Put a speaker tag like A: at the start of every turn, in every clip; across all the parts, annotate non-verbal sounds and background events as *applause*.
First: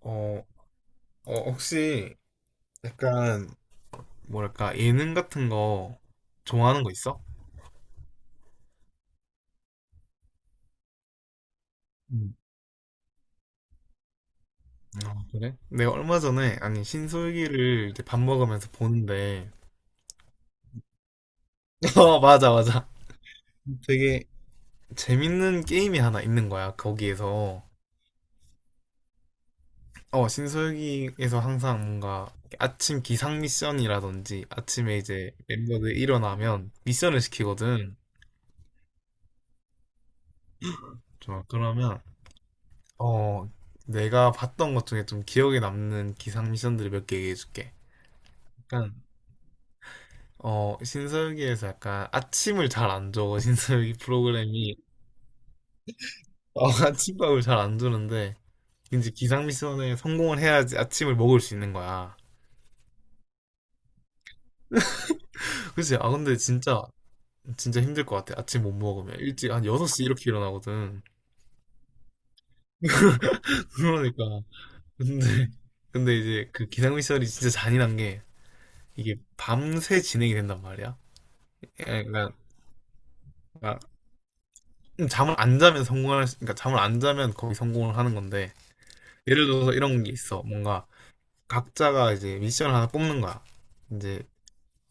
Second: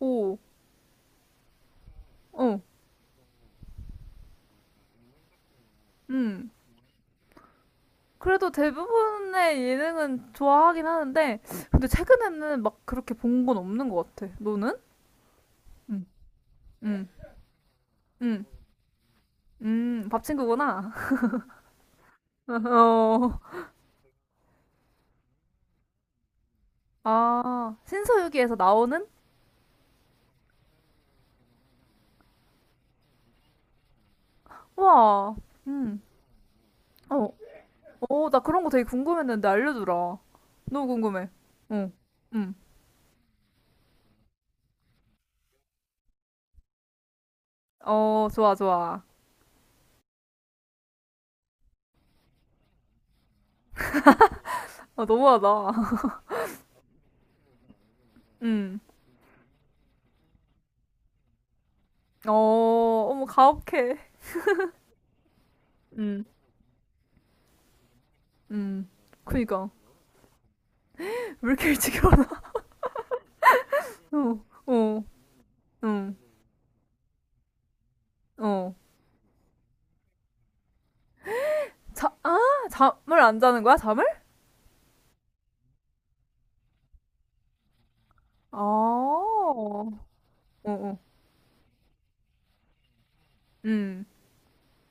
A: 오,
B: 어, 혹시
A: 어,
B: 약간 뭐랄까 예능 같은 거
A: 음.
B: 좋아하는 거 있어?
A: 그래도 대부분의 예능은 좋아하긴 하는데, 근데
B: 음.
A: 최근에는 막 그렇게 본 건 없는 것 같아. 너는?
B: 아, 그래? 내가
A: 응,
B: 얼마 전에 아니
A: 응,
B: 신솔기를 이제 밥
A: 응,
B: 먹으면서 보는데
A: 밥친구구나.
B: *laughs* 어, 맞아,
A: *laughs*
B: 맞아.
A: 어,
B: 되게 재밌는 게임이 하나 있는 거야, 거기에서.
A: 아, 신서유기에서 나오는?
B: 신솔기에서 항상 뭔가 아침 기상 미션이라든지 아침에 이제
A: 와,
B: 멤버들
A: 음,
B: 일어나면 미션을
A: 어,
B: 시키거든.
A: 어, 나 그런 거 되게 궁금했는데 알려주라. 너무 궁금해.
B: 좋아,
A: 응,
B: 그러면
A: 응.
B: 어, 내가 봤던 것 중에 좀 기억에 남는 기상 미션들을 몇 개 얘기해줄게.
A: 어, 좋아,
B: 약간,
A: 좋아.
B: 신서유기에서 약간 아침을 잘 안 줘. 신서유기 프로그램이.
A: 아, 너무하다. *laughs*
B: 어, *laughs* 아침밥을 잘 안 주는데,
A: 응,
B: 이제 기상 미션에 성공을 해야지 아침을 먹을 수 있는 거야.
A: 어, 어머, 가혹해.
B: 그치? 아,
A: 응,
B: 근데 진짜, 진짜 힘들 것 같아. 아침 못
A: 응.
B: 먹으면. 일찍 한
A: 그니까.
B: 6시 이렇게 일어나거든.
A: 왜 이렇게 일찍 일어나?
B: *laughs* 그러니까.
A: 어, 어,
B: 근데,
A: 응,
B: 근데 이제 그 기상 미션이 진짜 잔인한 게,
A: 어.
B: 이게 밤새 진행이 된단 말이야.
A: 자, 아, 잠을 안 자는 거야,
B: 약간,
A: 잠을?
B: 잠을 안 자면 성공할 수, 그러니까 잠을 안 자면 거기 성공을 하는 건데
A: 아,
B: 예를 들어서
A: 어,
B: 이런 게 있어. 뭔가
A: 어,
B: 각자가 이제 미션을 하나 뽑는 거야.
A: 음,
B: 이제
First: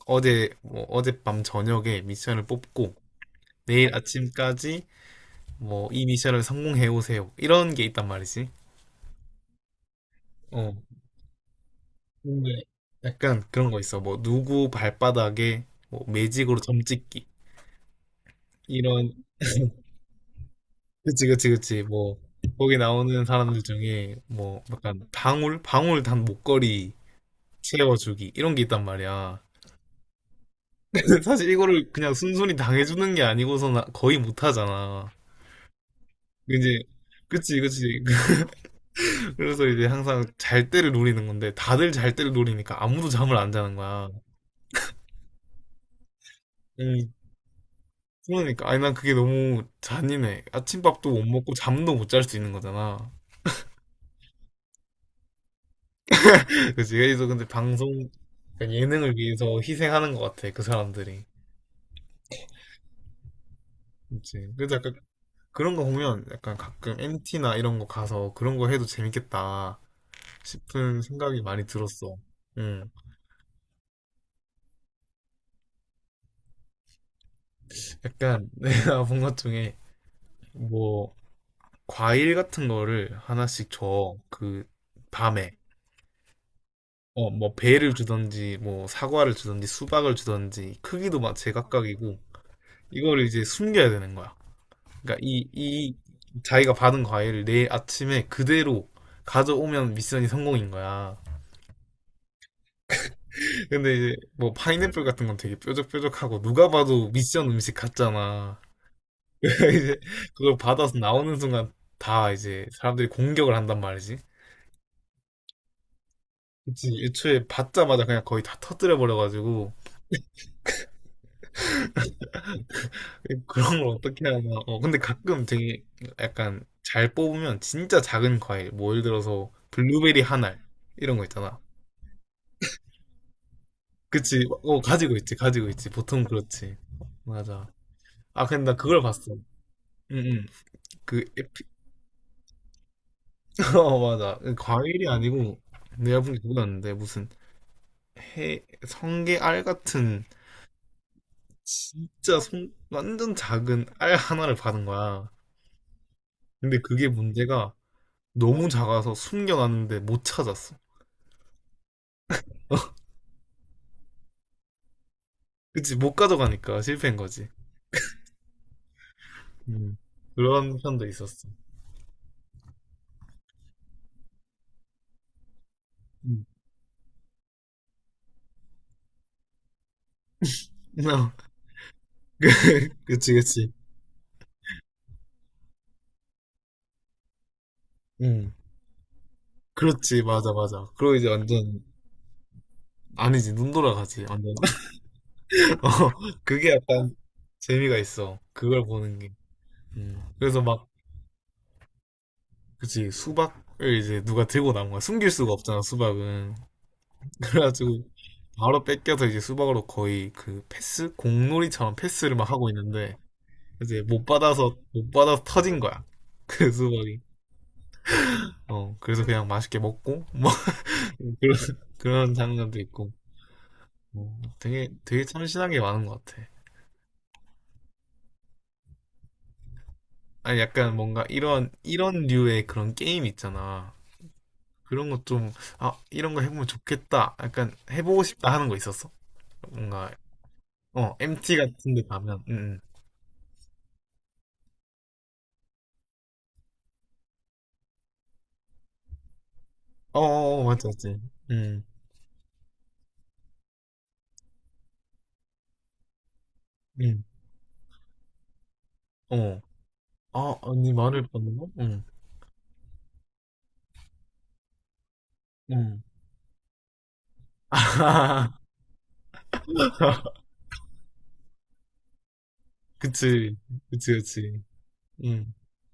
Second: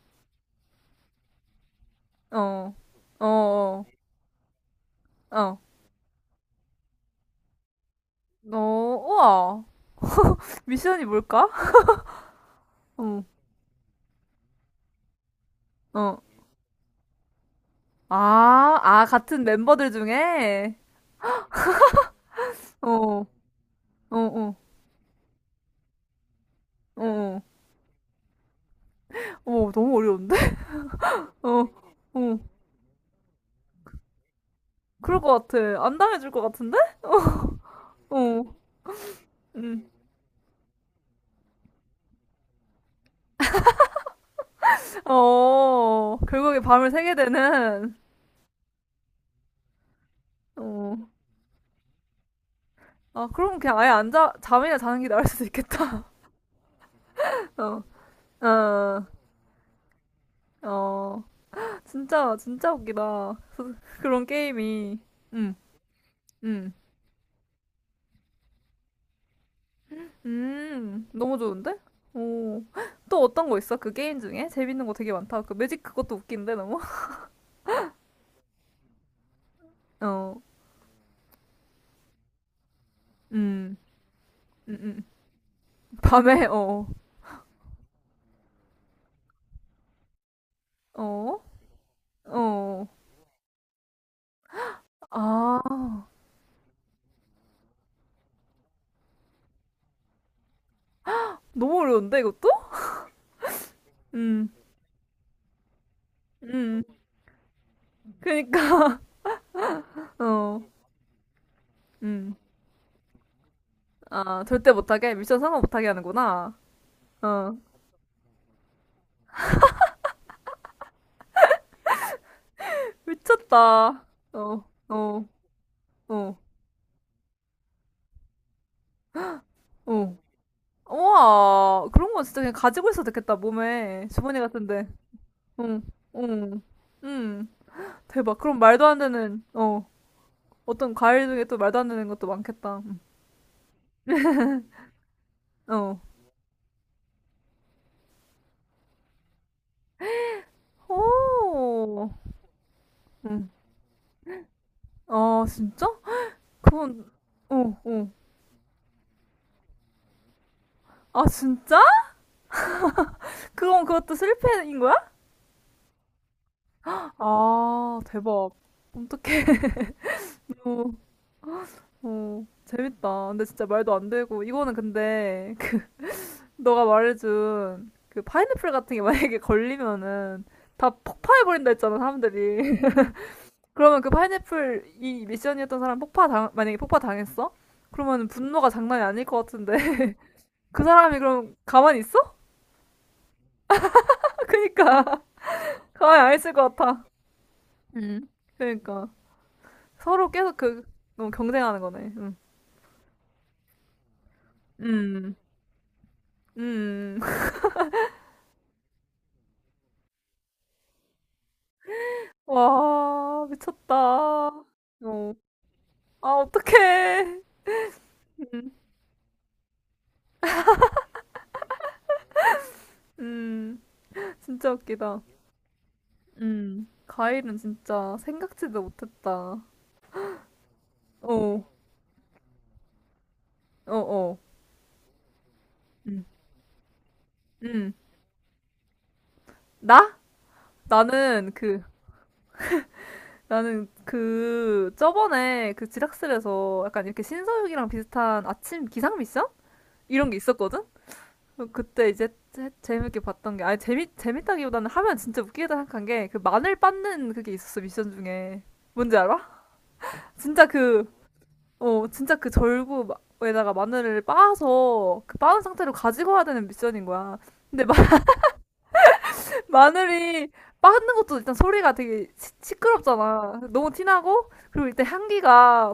B: 어제 뭐 어젯밤 저녁에 미션을
A: 어,
B: 뽑고
A: 어, 어,
B: 내일 아침까지
A: 어,
B: 뭐 이 미션을 성공해 오세요, 이런 게 있단 말이지.
A: 어, 우와.
B: 어.
A: 미션이 뭘까?
B: 근데
A: 어,
B: 약간 그런 거 있어. 뭐 누구 발바닥에 뭐
A: 어.
B: 매직으로 점 찍기.
A: 아, 아,
B: 이런,
A: 같은 멤버들 중에?
B: 그치 그치 그치, 뭐 거기
A: 어,
B: 나오는
A: 어,
B: 사람들 중에
A: 어,
B: 뭐 약간 방울 방울 단 목걸이
A: 어, 어.
B: 채워주기 이런 게 있단 말이야.
A: 어, 너무 어려운데?
B: *laughs*
A: *laughs*
B: 사실
A: 어,
B: 이거를 그냥
A: 어.
B: 순순히 당해주는 게 아니고서는 거의 못하잖아.
A: 그럴 것 같아. 안 당해줄 것 같은데?
B: 이제
A: 어,
B: 그치 그치.
A: 어,
B: *laughs* 그래서 이제
A: 음.
B: 항상 잘 때를 노리는 건데 다들 잘 때를 노리니까 아무도 잠을 안 자는 거야.
A: 어, 결국에 밤을
B: 음,
A: 새게 되는,
B: 그러니까 아니 난 그게 너무 잔인해.
A: 어.
B: 아침밥도 못 먹고 잠도 못 잘 수 있는 거잖아.
A: 아, 그럼 그냥 아예 안 자, 잠이나 자는 게 나을 수도 있겠다.
B: *laughs* 그치, 그래서 근데
A: *laughs* 어,
B: 방송, 그러니까
A: 어,
B: 예능을 위해서 희생하는 것 같아, 그
A: 어.
B: 사람들이.
A: 진짜, 진짜 웃기다. *laughs* 그런
B: 그치, 그래서 약간
A: 게임이. 음,
B: 그런 거 보면 약간
A: 음,
B: 가끔 MT나 이런 거 가서 그런 거 해도 재밌겠다 싶은
A: 너무
B: 생각이 많이
A: 좋은데?
B: 들었어.
A: 오. *gasps*
B: 음,
A: *laughs* 또 어떤 거 있어? 그 게임 중에? 재밌는 거 되게 많다. 그 매직 그것도 웃긴데, 너무? *laughs*
B: 약간 *laughs* 내가 본 것 중에
A: 어,
B: 뭐 과일 같은 거를 하나씩
A: 음,
B: 줘. 그
A: 음, 음.
B: 밤에,
A: 밤에, 어,
B: 어, 뭐 배를 주던지 뭐 사과를 주던지 수박을 주던지 크기도 막
A: 어,
B: 제각각이고
A: 어.
B: 이걸 이제 숨겨야 되는 거야. 그러니까 이
A: 아,
B: 자기가 받은 과일을 내일 아침에 그대로 가져오면 미션이 성공인 거야.
A: 너무 어려운데, 이것도?
B: 근데 이제
A: 음,
B: 뭐 파인애플 같은 건 되게 뾰족뾰족하고 누가
A: 음.
B: 봐도 미션 음식 같잖아.
A: 그니까,
B: 그러니까 이제
A: *laughs*
B: 그걸
A: 어,
B: 받아서 나오는 순간 다
A: 음.
B: 이제 사람들이 공격을 한단 말이지.
A: 아, 절대 못하게? 미션 성공 못하게 하는구나.
B: 그치, 애초에
A: 어,
B: 받자마자 그냥 거의 다 터뜨려 버려가지고 그런 걸
A: 미쳤다.
B: 어떻게 하나.
A: 어,
B: 어, 근데
A: 어,
B: 가끔 되게
A: 어,
B: 약간 잘 뽑으면 진짜 작은 과일, 뭐 예를 들어서
A: 어.
B: 블루베리 한 알, 이런 거 있잖아.
A: 우와, 그런 건 진짜 그냥 가지고 있어도 되겠다, 몸에. 주머니
B: 그치, 어,
A: 같은데.
B: 가지고 있지, 가지고
A: 응,
B: 있지. 보통
A: 응,
B: 그렇지.
A: 응.
B: 맞아.
A: 대박.
B: 아,
A: 그럼
B: 근데 나
A: 말도 안
B: 그걸 봤어. 응,
A: 되는, 어,
B: 응.
A: 어떤
B: 그,
A: 과일 중에 또
B: 에피,
A: 말도 안 되는 것도 많겠다. 응.
B: *laughs* 어, 맞아. 과일이 아니고,
A: 어,
B: 내가 본게 그거였는데, 성게알 같은
A: 오,
B: 진짜 손 완전
A: 응.
B: 작은 알 하나를 받은 거야.
A: 아, 진짜?
B: 근데 그게
A: 그건, 어,
B: 문제가
A: 어.
B: 너무 작아서 숨겨놨는데 못 찾았어.
A: 아, 진짜? 그건 그것도 실패인 거야?
B: 그치, 못 가져가니까 실패인 거지.
A: 아, 대박. 어떡해.
B: 음,
A: *laughs*
B: 그런
A: 어.
B: 편도 있었어.
A: 어, 재밌다. 근데 진짜 말도 안 되고, 이거는 근데, *laughs* 그
B: 음.
A: 너가 말해준, 그, 파인애플 같은 게 만약에 걸리면은, 다
B: *laughs*
A: 폭파해버린다 했잖아, 사람들이.
B: 그치,
A: *laughs*
B: 그치.
A: 그러면 그 파인애플, 이 미션이었던 사람 폭파 당, 만약에 폭파 당했어? 그러면
B: 음.
A: 분노가 장난이 아닐 것 같은데.
B: 그렇지, 맞아,
A: *laughs* 그
B: 맞아. 그리고
A: 사람이
B: 이제
A: 그럼
B: 완전,
A: 가만히 있어?
B: 아니지, 눈 돌아가지,
A: *laughs*
B: 완전.
A: 그니까.
B: *laughs* 어,
A: *laughs* 가만히 안 있을
B: 그게
A: 것 같아.
B: 약간 재미가 있어. 그걸
A: 그니까.
B: 보는 게. 음.
A: 서로 계속
B: 그래서
A: 그,
B: 막,
A: 너무 경쟁하는 거네. 응.
B: 그치, 수박을 이제 누가 들고 나온 거야. 숨길
A: 음.
B: 수가 없잖아, 수박은.
A: 음. *laughs*
B: 그래가지고 바로 뺏겨서 이제 수박으로 거의 그 패스? 공놀이처럼 패스를 막 하고 있는데
A: 와,
B: 이제 못
A: 미쳤다.
B: 받아서 못
A: 어.
B: 받아서 터진 거야.
A: 아,
B: *laughs* 그 수박이.
A: 어떡해.
B: 어, 그래서 그냥 맛있게 먹고 *laughs* 뭐 그런, 그런 장면도 있고.
A: 음,
B: 어,
A: 진짜
B: 되게
A: 웃기다.
B: 되게 참신한 게 많은 것 같아.
A: 과일은 진짜 생각지도 못했다.
B: 아니 약간 뭔가
A: 어,
B: 이런 류의 그런 게임 있잖아.
A: 어, 어.
B: 그런 거 좀, 아,
A: 음,
B: 이런 거 해보면 좋겠다. 약간
A: 음.
B: 해보고 싶다 하는 거 있었어. 뭔가,
A: 나? 나는
B: MT
A: 그,
B: 같은 데 가면,
A: 나는 그, 저번에 그 지락실에서 약간 이렇게 신서유기랑 비슷한 아침 기상 미션?
B: 어,
A: 이런 게
B: 어, 어,
A: 있었거든?
B: 맞지, 맞지.
A: 어,
B: 음.
A: 그때 이제 재밌게 봤던 게, 아니, 재밌다기보다는 하면 진짜 웃기겠다 생각한 게, 그 마늘
B: 음.
A: 빻는 그게 있었어, 미션 중에. 뭔지 알아?
B: 어. 아,
A: 진짜
B: 아니,
A: 그,
B: 말을 받는 거? 응,
A: 어, 진짜 그 절구에다가 마늘을 빻아서 그 빻은 상태로
B: 응.
A: 가지고 와야 되는 미션인 거야. 근데
B: 아,
A: *laughs*
B: *laughs*
A: 마늘이 빻는 것도 일단 소리가 되게
B: 그치,
A: 시끄럽잖아. 너무
B: 그치,
A: 티나고
B: 그치.
A: 그리고 일단
B: 응.
A: 향기가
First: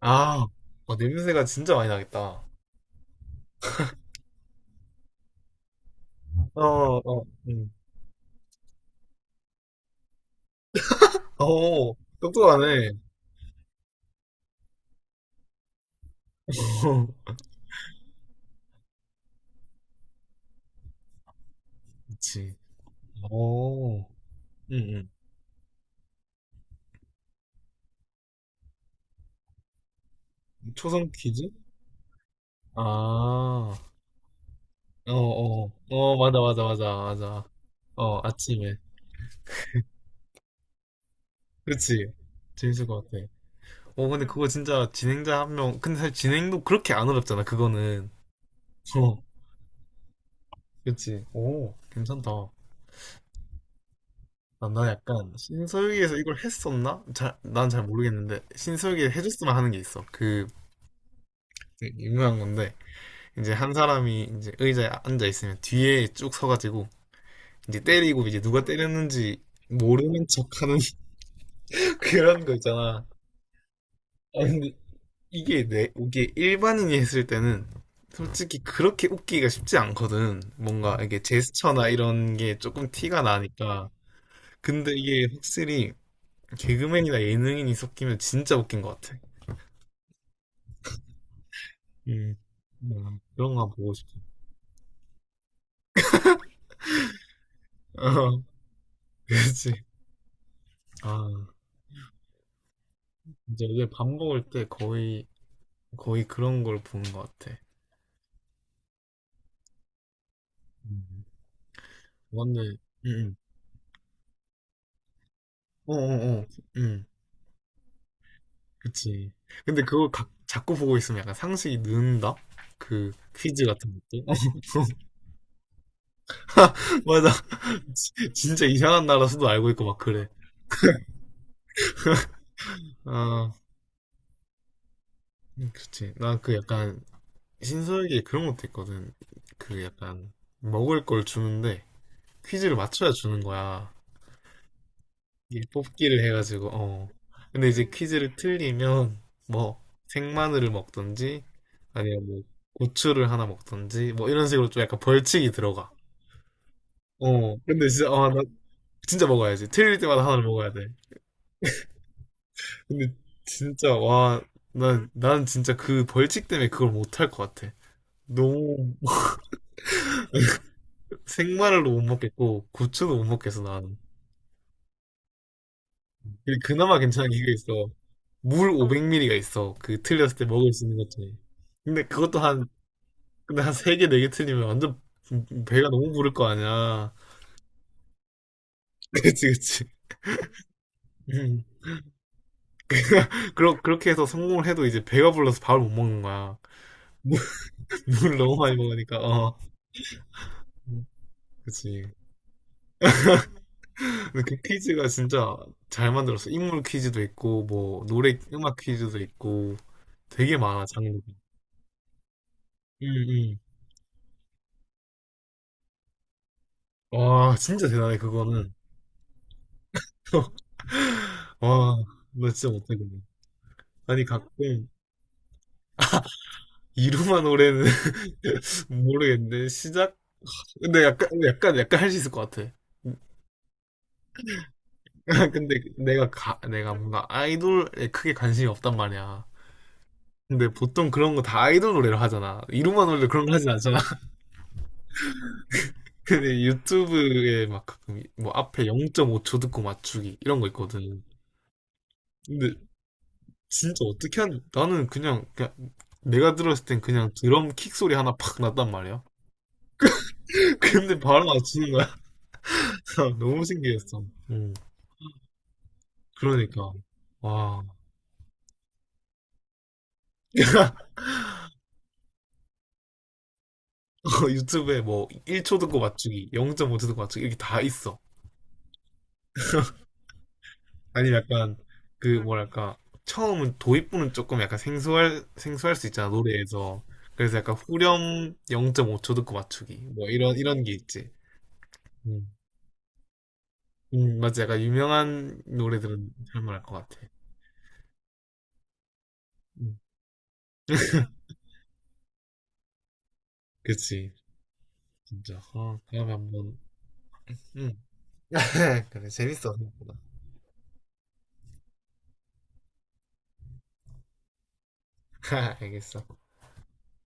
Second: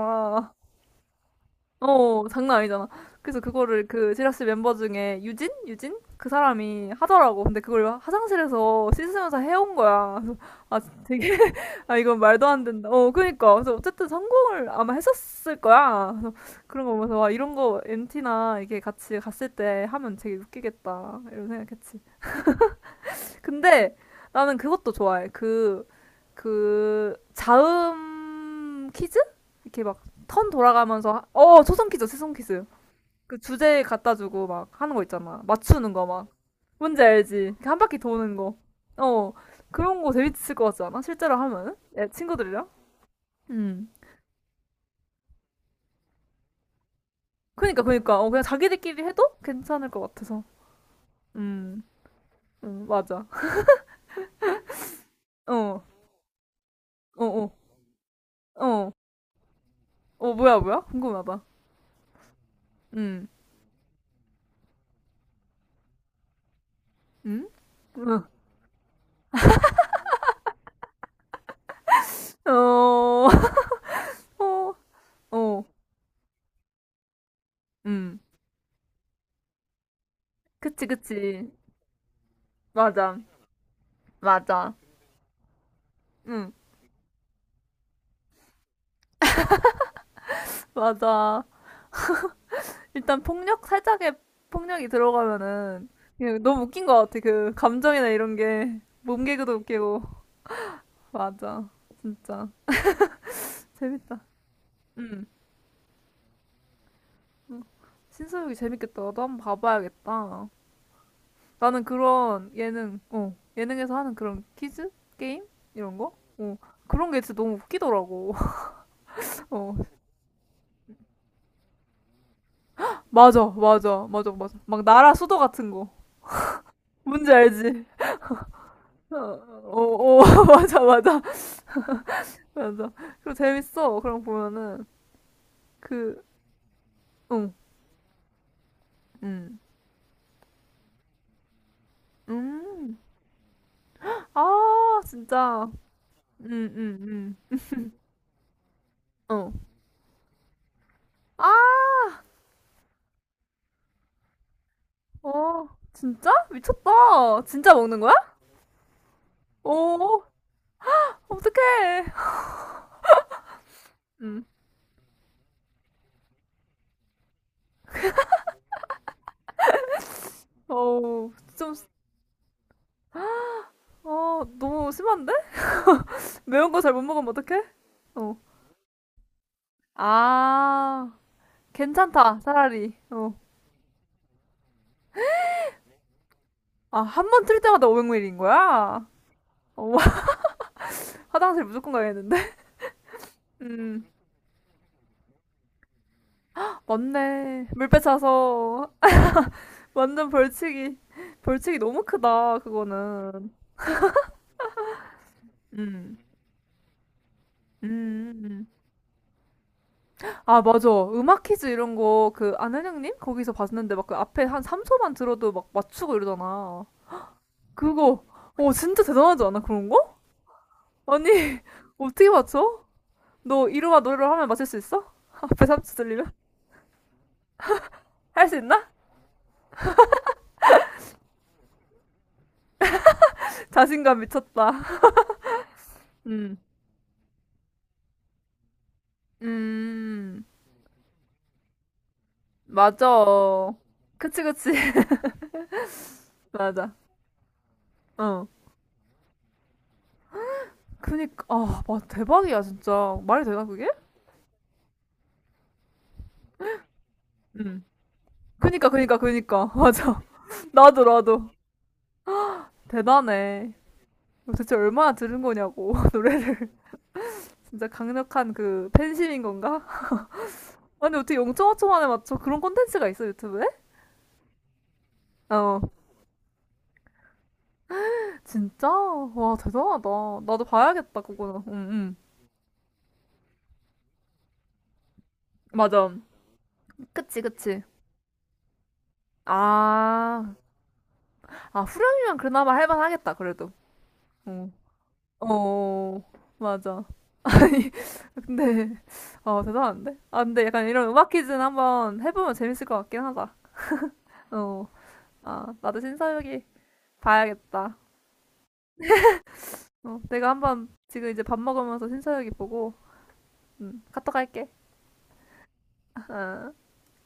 B: 아, 어, 냄새가 진짜 많이
A: 어,
B: 나겠다.
A: 장난 아니잖아. 그래서 그거를 그 지라시 멤버 중에 유진? 유진? 그
B: 어,
A: 사람이
B: 어,
A: 하더라고. 근데
B: 응.
A: 그걸 화장실에서 씻으면서 해온 거야. 그래서 아, 되게
B: 어,
A: 아, 이건 말도 안 된다.
B: 똑똑하네.
A: 어, 그니까. 그래서 어쨌든 성공을 아마 했었을 거야. 그래서 그런 거 보면서, 와,
B: *laughs*
A: 이런 거 MT나 이게 같이 갔을 때 하면 되게 웃기겠다. 이런 생각했지.
B: 그치.
A: 근데
B: 어,
A: 나는
B: 응,
A: 그것도
B: 응.
A: 좋아해. 그, 자음 퀴즈? 이렇게 막 턴
B: 초성
A: 돌아가면서,
B: 퀴즈?
A: 초성 퀴즈, 초성 퀴즈.
B: 아,
A: 그
B: 어,
A: 주제 갖다 주고 막 하는 거 있잖아.
B: 어,
A: 맞추는 거
B: 어,
A: 막.
B: 맞아, 맞아, 맞아,
A: 뭔지 알지?
B: 맞아.
A: 이렇게 한 바퀴
B: 어,
A: 도는 거.
B: 아침에.
A: 어, 그런 거 재밌을 것 같지 않아? 실제로 하면은?
B: 그치.
A: 친구들이랑?
B: 재밌을 것 같아.
A: 음.
B: 어, 근데 그거 진짜 진행자 한 명, 근데 사실 진행도 그렇게 안 어렵잖아,
A: 그니까
B: 그거는.
A: 그니까 어, 그냥 자기들끼리 해도 괜찮을 것 같아서
B: 그치. 오,
A: 음,
B: 괜찮다.
A: 맞아 *laughs*
B: 나 약간
A: 어어어어어
B: 신서유기에서 이걸 했었나?
A: 어, 어,
B: 난 잘 모르겠는데
A: 어, 어
B: 신서유기에 해줬으면 하는 게 있어. 그
A: 뭐야 뭐야 궁금하다
B: 되게 유명한 건데 이제 한 사람이 이제 의자에 앉아 있으면 뒤에 쭉 서가지고 이제 때리고 이제 누가 때렸는지 모르는 척하는 *laughs* 그런 거 있잖아.
A: 음음어어어음
B: 아, 근데 이게 일반인이 했을 때는 솔직히 그렇게 웃기가 쉽지 않거든.
A: *laughs* 그치
B: 뭔가 이게
A: 그치
B: 제스처나 이런 게 조금
A: 맞아
B: 티가 나니까.
A: 맞아
B: 근데 이게 확실히
A: 음
B: 개그맨이나 예능인이 섞이면 진짜 웃긴 것 같아.
A: 맞아
B: 음,
A: 일단
B: 그런
A: 폭력
B: 거 보고 싶어.
A: 살짝의
B: *laughs*
A: 폭력이 들어가면은 그냥 너무 웃긴 것 같아 그 감정이나 이런 게 몸개그도
B: 그렇지.
A: 웃기고
B: 아,
A: 맞아 진짜
B: 이제 이게 밥
A: 재밌다
B: 먹을 때 거의,
A: 음.
B: 거의 그런 걸 보는 것 같아.
A: 음, 신서유기 재밌겠다. 나도 한번 봐봐야겠다.
B: 음,
A: 나는 그런
B: 맞네.
A: 예능,
B: 응,
A: 어,
B: 응.
A: 예능에서 하는 그런 퀴즈? 게임?
B: 어,
A: 이런 거?
B: 어, 어.
A: 어,
B: 응,
A: 그런 게 진짜 너무 웃기더라고.
B: 그치.
A: *laughs* 어,
B: 근데 그걸 자꾸 보고 있으면 약간 상식이 는다? 그
A: 맞아,
B: 퀴즈 같은
A: 맞아,
B: 것들.
A: 맞아, 맞아. 막 나라
B: *laughs*
A: 수도 같은 거.
B: 맞아.
A: 뭔지 알지?
B: *laughs* 진- 짜 이상한
A: 어,
B: 나라 수도 알고 있고 막
A: 어,
B: 그래.
A: 어, *laughs* 맞아, 맞아, 맞아. 그거
B: 아,
A: 재밌어. 그럼 보면은,
B: 그렇지.
A: 그,
B: 나 그 약간
A: 응,
B: 신서에게 그런 것도 있거든.
A: 응.
B: 그 약간 먹을 걸 주는데 퀴즈를
A: 음.
B: 맞춰야 주는 거야.
A: 아,
B: 이
A: 진짜.
B: 뽑기를 해가지고
A: 응응
B: 어.
A: 응.
B: 근데 이제 퀴즈를 틀리면
A: 어.
B: 뭐 생마늘을 먹던지
A: 아,
B: 아니면 뭐 고추를 하나 먹던지 뭐 이런 식으로 좀 약간 벌칙이
A: 어,
B: 들어가.
A: 진짜? 미쳤다.
B: 어.
A: 진짜
B: 근데
A: 먹는
B: 진짜
A: 거야?
B: 아, 나 진짜 먹어야지. 틀릴 때마다
A: 오,
B: 하나를 먹어야 돼.
A: 어떡해.
B: 근데 진짜 와,
A: 음,
B: 난 진짜 그 벌칙 때문에 그걸 못할 것 같아. 너무
A: 어우, 좀,
B: 생마늘도 못 먹겠고 고추도 못 먹겠어 나는.
A: 어, 너무 심한데? 매운 거 잘
B: 그나마
A: 못 먹으면
B: 괜찮은 게
A: 어떡해?
B: 있어.
A: 어,
B: 물 500ml가 있어. 그 틀렸을 때 먹을 수 있는 것
A: 아,
B: 중에. 근데 그것도
A: 괜찮다, 차라리. 어,
B: 근데 한 3개, 4개 틀리면 완전 배가 너무 부를 거
A: 아,
B: 아니야.
A: 한 번 틀 때마다 500ml인 거야?
B: *laughs* 그치, 그치.
A: 어, *laughs*
B: 음.
A: 화장실 무조건 가야겠는데? 음,
B: 그렇게 해서 성공을 해도 이제 배가 불러서 밥을 못 먹는 거야. 물,
A: 맞네. 물
B: *laughs* 물을 너무 많이
A: 빼차서.
B: 먹으니까, 어.
A: 완전 벌칙이,
B: 음,
A: 벌칙이 너무
B: 그치.
A: 크다, 그거는.
B: 근데 그 퀴즈가 진짜 잘
A: 음,
B: 만들었어. 인물 퀴즈도 있고, 뭐, 노래,
A: 음.
B: 음악 퀴즈도 있고, 되게
A: 아,
B: 많아,
A: 맞아.
B: 장르가.
A: 음악 퀴즈 이런 거, 그,
B: 응,
A: 안은영님? 거기서
B: 응.
A: 봤는데, 막 그 앞에 한 3초만 들어도 막 맞추고 이러잖아.
B: 와, 진짜 대단해,
A: 그거,
B: 그거는.
A: 어, 진짜 대단하지 않아, 그런 거?
B: *laughs*
A: 아니, *laughs*
B: 와,
A: 어떻게
B: 나 진짜
A: 맞춰?
B: 못하겠네.
A: 너 이루와 노래를
B: 아니,
A: 하면 맞출 수
B: 가끔,
A: 있어? *laughs* 앞에 3초 들리면?
B: 이루마 노래는
A: 할 수
B: *laughs*
A: 있나?
B: 모르겠는데, 시작? 근데 약간 할 수 있을 것 같아. *laughs*
A: *laughs* 자신감 미쳤다.
B: 근데
A: 음,
B: 내가 뭔가 아이돌에 크게 관심이 없단 말이야.
A: 음,
B: 근데 보통 그런 거 다 아이돌 노래로 하잖아. 이루마 노래 그런 거 하진
A: 맞아.
B: 않잖아. *laughs*
A: 그치, 그치. *laughs*
B: 근데
A: 맞아.
B: 유튜브에 막 가끔
A: 어.
B: 뭐 앞에 0.5초 듣고 맞추기 이런 거 있거든.
A: 그니까, 아, 와, 대박이야,
B: 근데
A: 진짜. 말이 되나, 그게?
B: 진짜 어떻게 하는, 나는 그냥 내가 들었을 땐 그냥 드럼
A: 음.
B: 킥 소리 하나 팍
A: 그니까,
B: 났단
A: 그니까,
B: 말이야.
A: 그니까. *laughs* 맞아.
B: *laughs*
A: 나도,
B: 근데 바로
A: 나도.
B: 맞추는 *laughs* 너무
A: 대단해.
B: 신기했어. 음.
A: 도대체 얼마나 들은 거냐고 *laughs* 노래를
B: 그러니까.
A: *laughs*
B: 와.
A: 진짜 강력한 그 팬심인 건가? *laughs* 아니
B: *laughs*
A: 어떻게 0.5초 만에 맞춰 그런 콘텐츠가 있어 유튜브에?
B: 유튜브에 뭐 1초
A: 어
B: 듣고 맞추기, 0.5초 듣고 맞추기 이렇게 다 있어.
A: 진짜 와 대단하다 나도 봐야겠다
B: 아니면
A: 그거는
B: 약간
A: 응응
B: 그 뭐랄까 처음은 도입부는 조금 약간 생소할 수
A: 맞아
B: 있잖아 노래에서.
A: 그치
B: 그래서 약간
A: 그치
B: 후렴 0.5초 듣고
A: 아
B: 맞추기 뭐 이런
A: 아
B: 이런 게 있지.
A: 후렴이면
B: 음.
A: 그나마 할만하겠다 그래도
B: 맞아.
A: 어,
B: 약간 유명한
A: 어
B: 노래들은 할만할 것
A: 맞아
B: 같아.
A: *laughs* 아니 근데 어
B: 음,
A: 대단한데 아 근데 약간 이런 음악 퀴즈는 한번 해보면 재밌을 것 같긴 하다
B: 그치.
A: 어
B: 진짜.
A: 아 나도
B: 어,
A: 신
B: 다음에
A: 사유이
B: 한번.
A: 봐야겠다
B: 음. *laughs* 그래, 재밌어. 생각보다.
A: 어, 내가 한번 지금 이제 밥 먹으면서 신서유기 보고 카톡 할게.
B: *laughs* 알겠어.
A: *laughs* 어.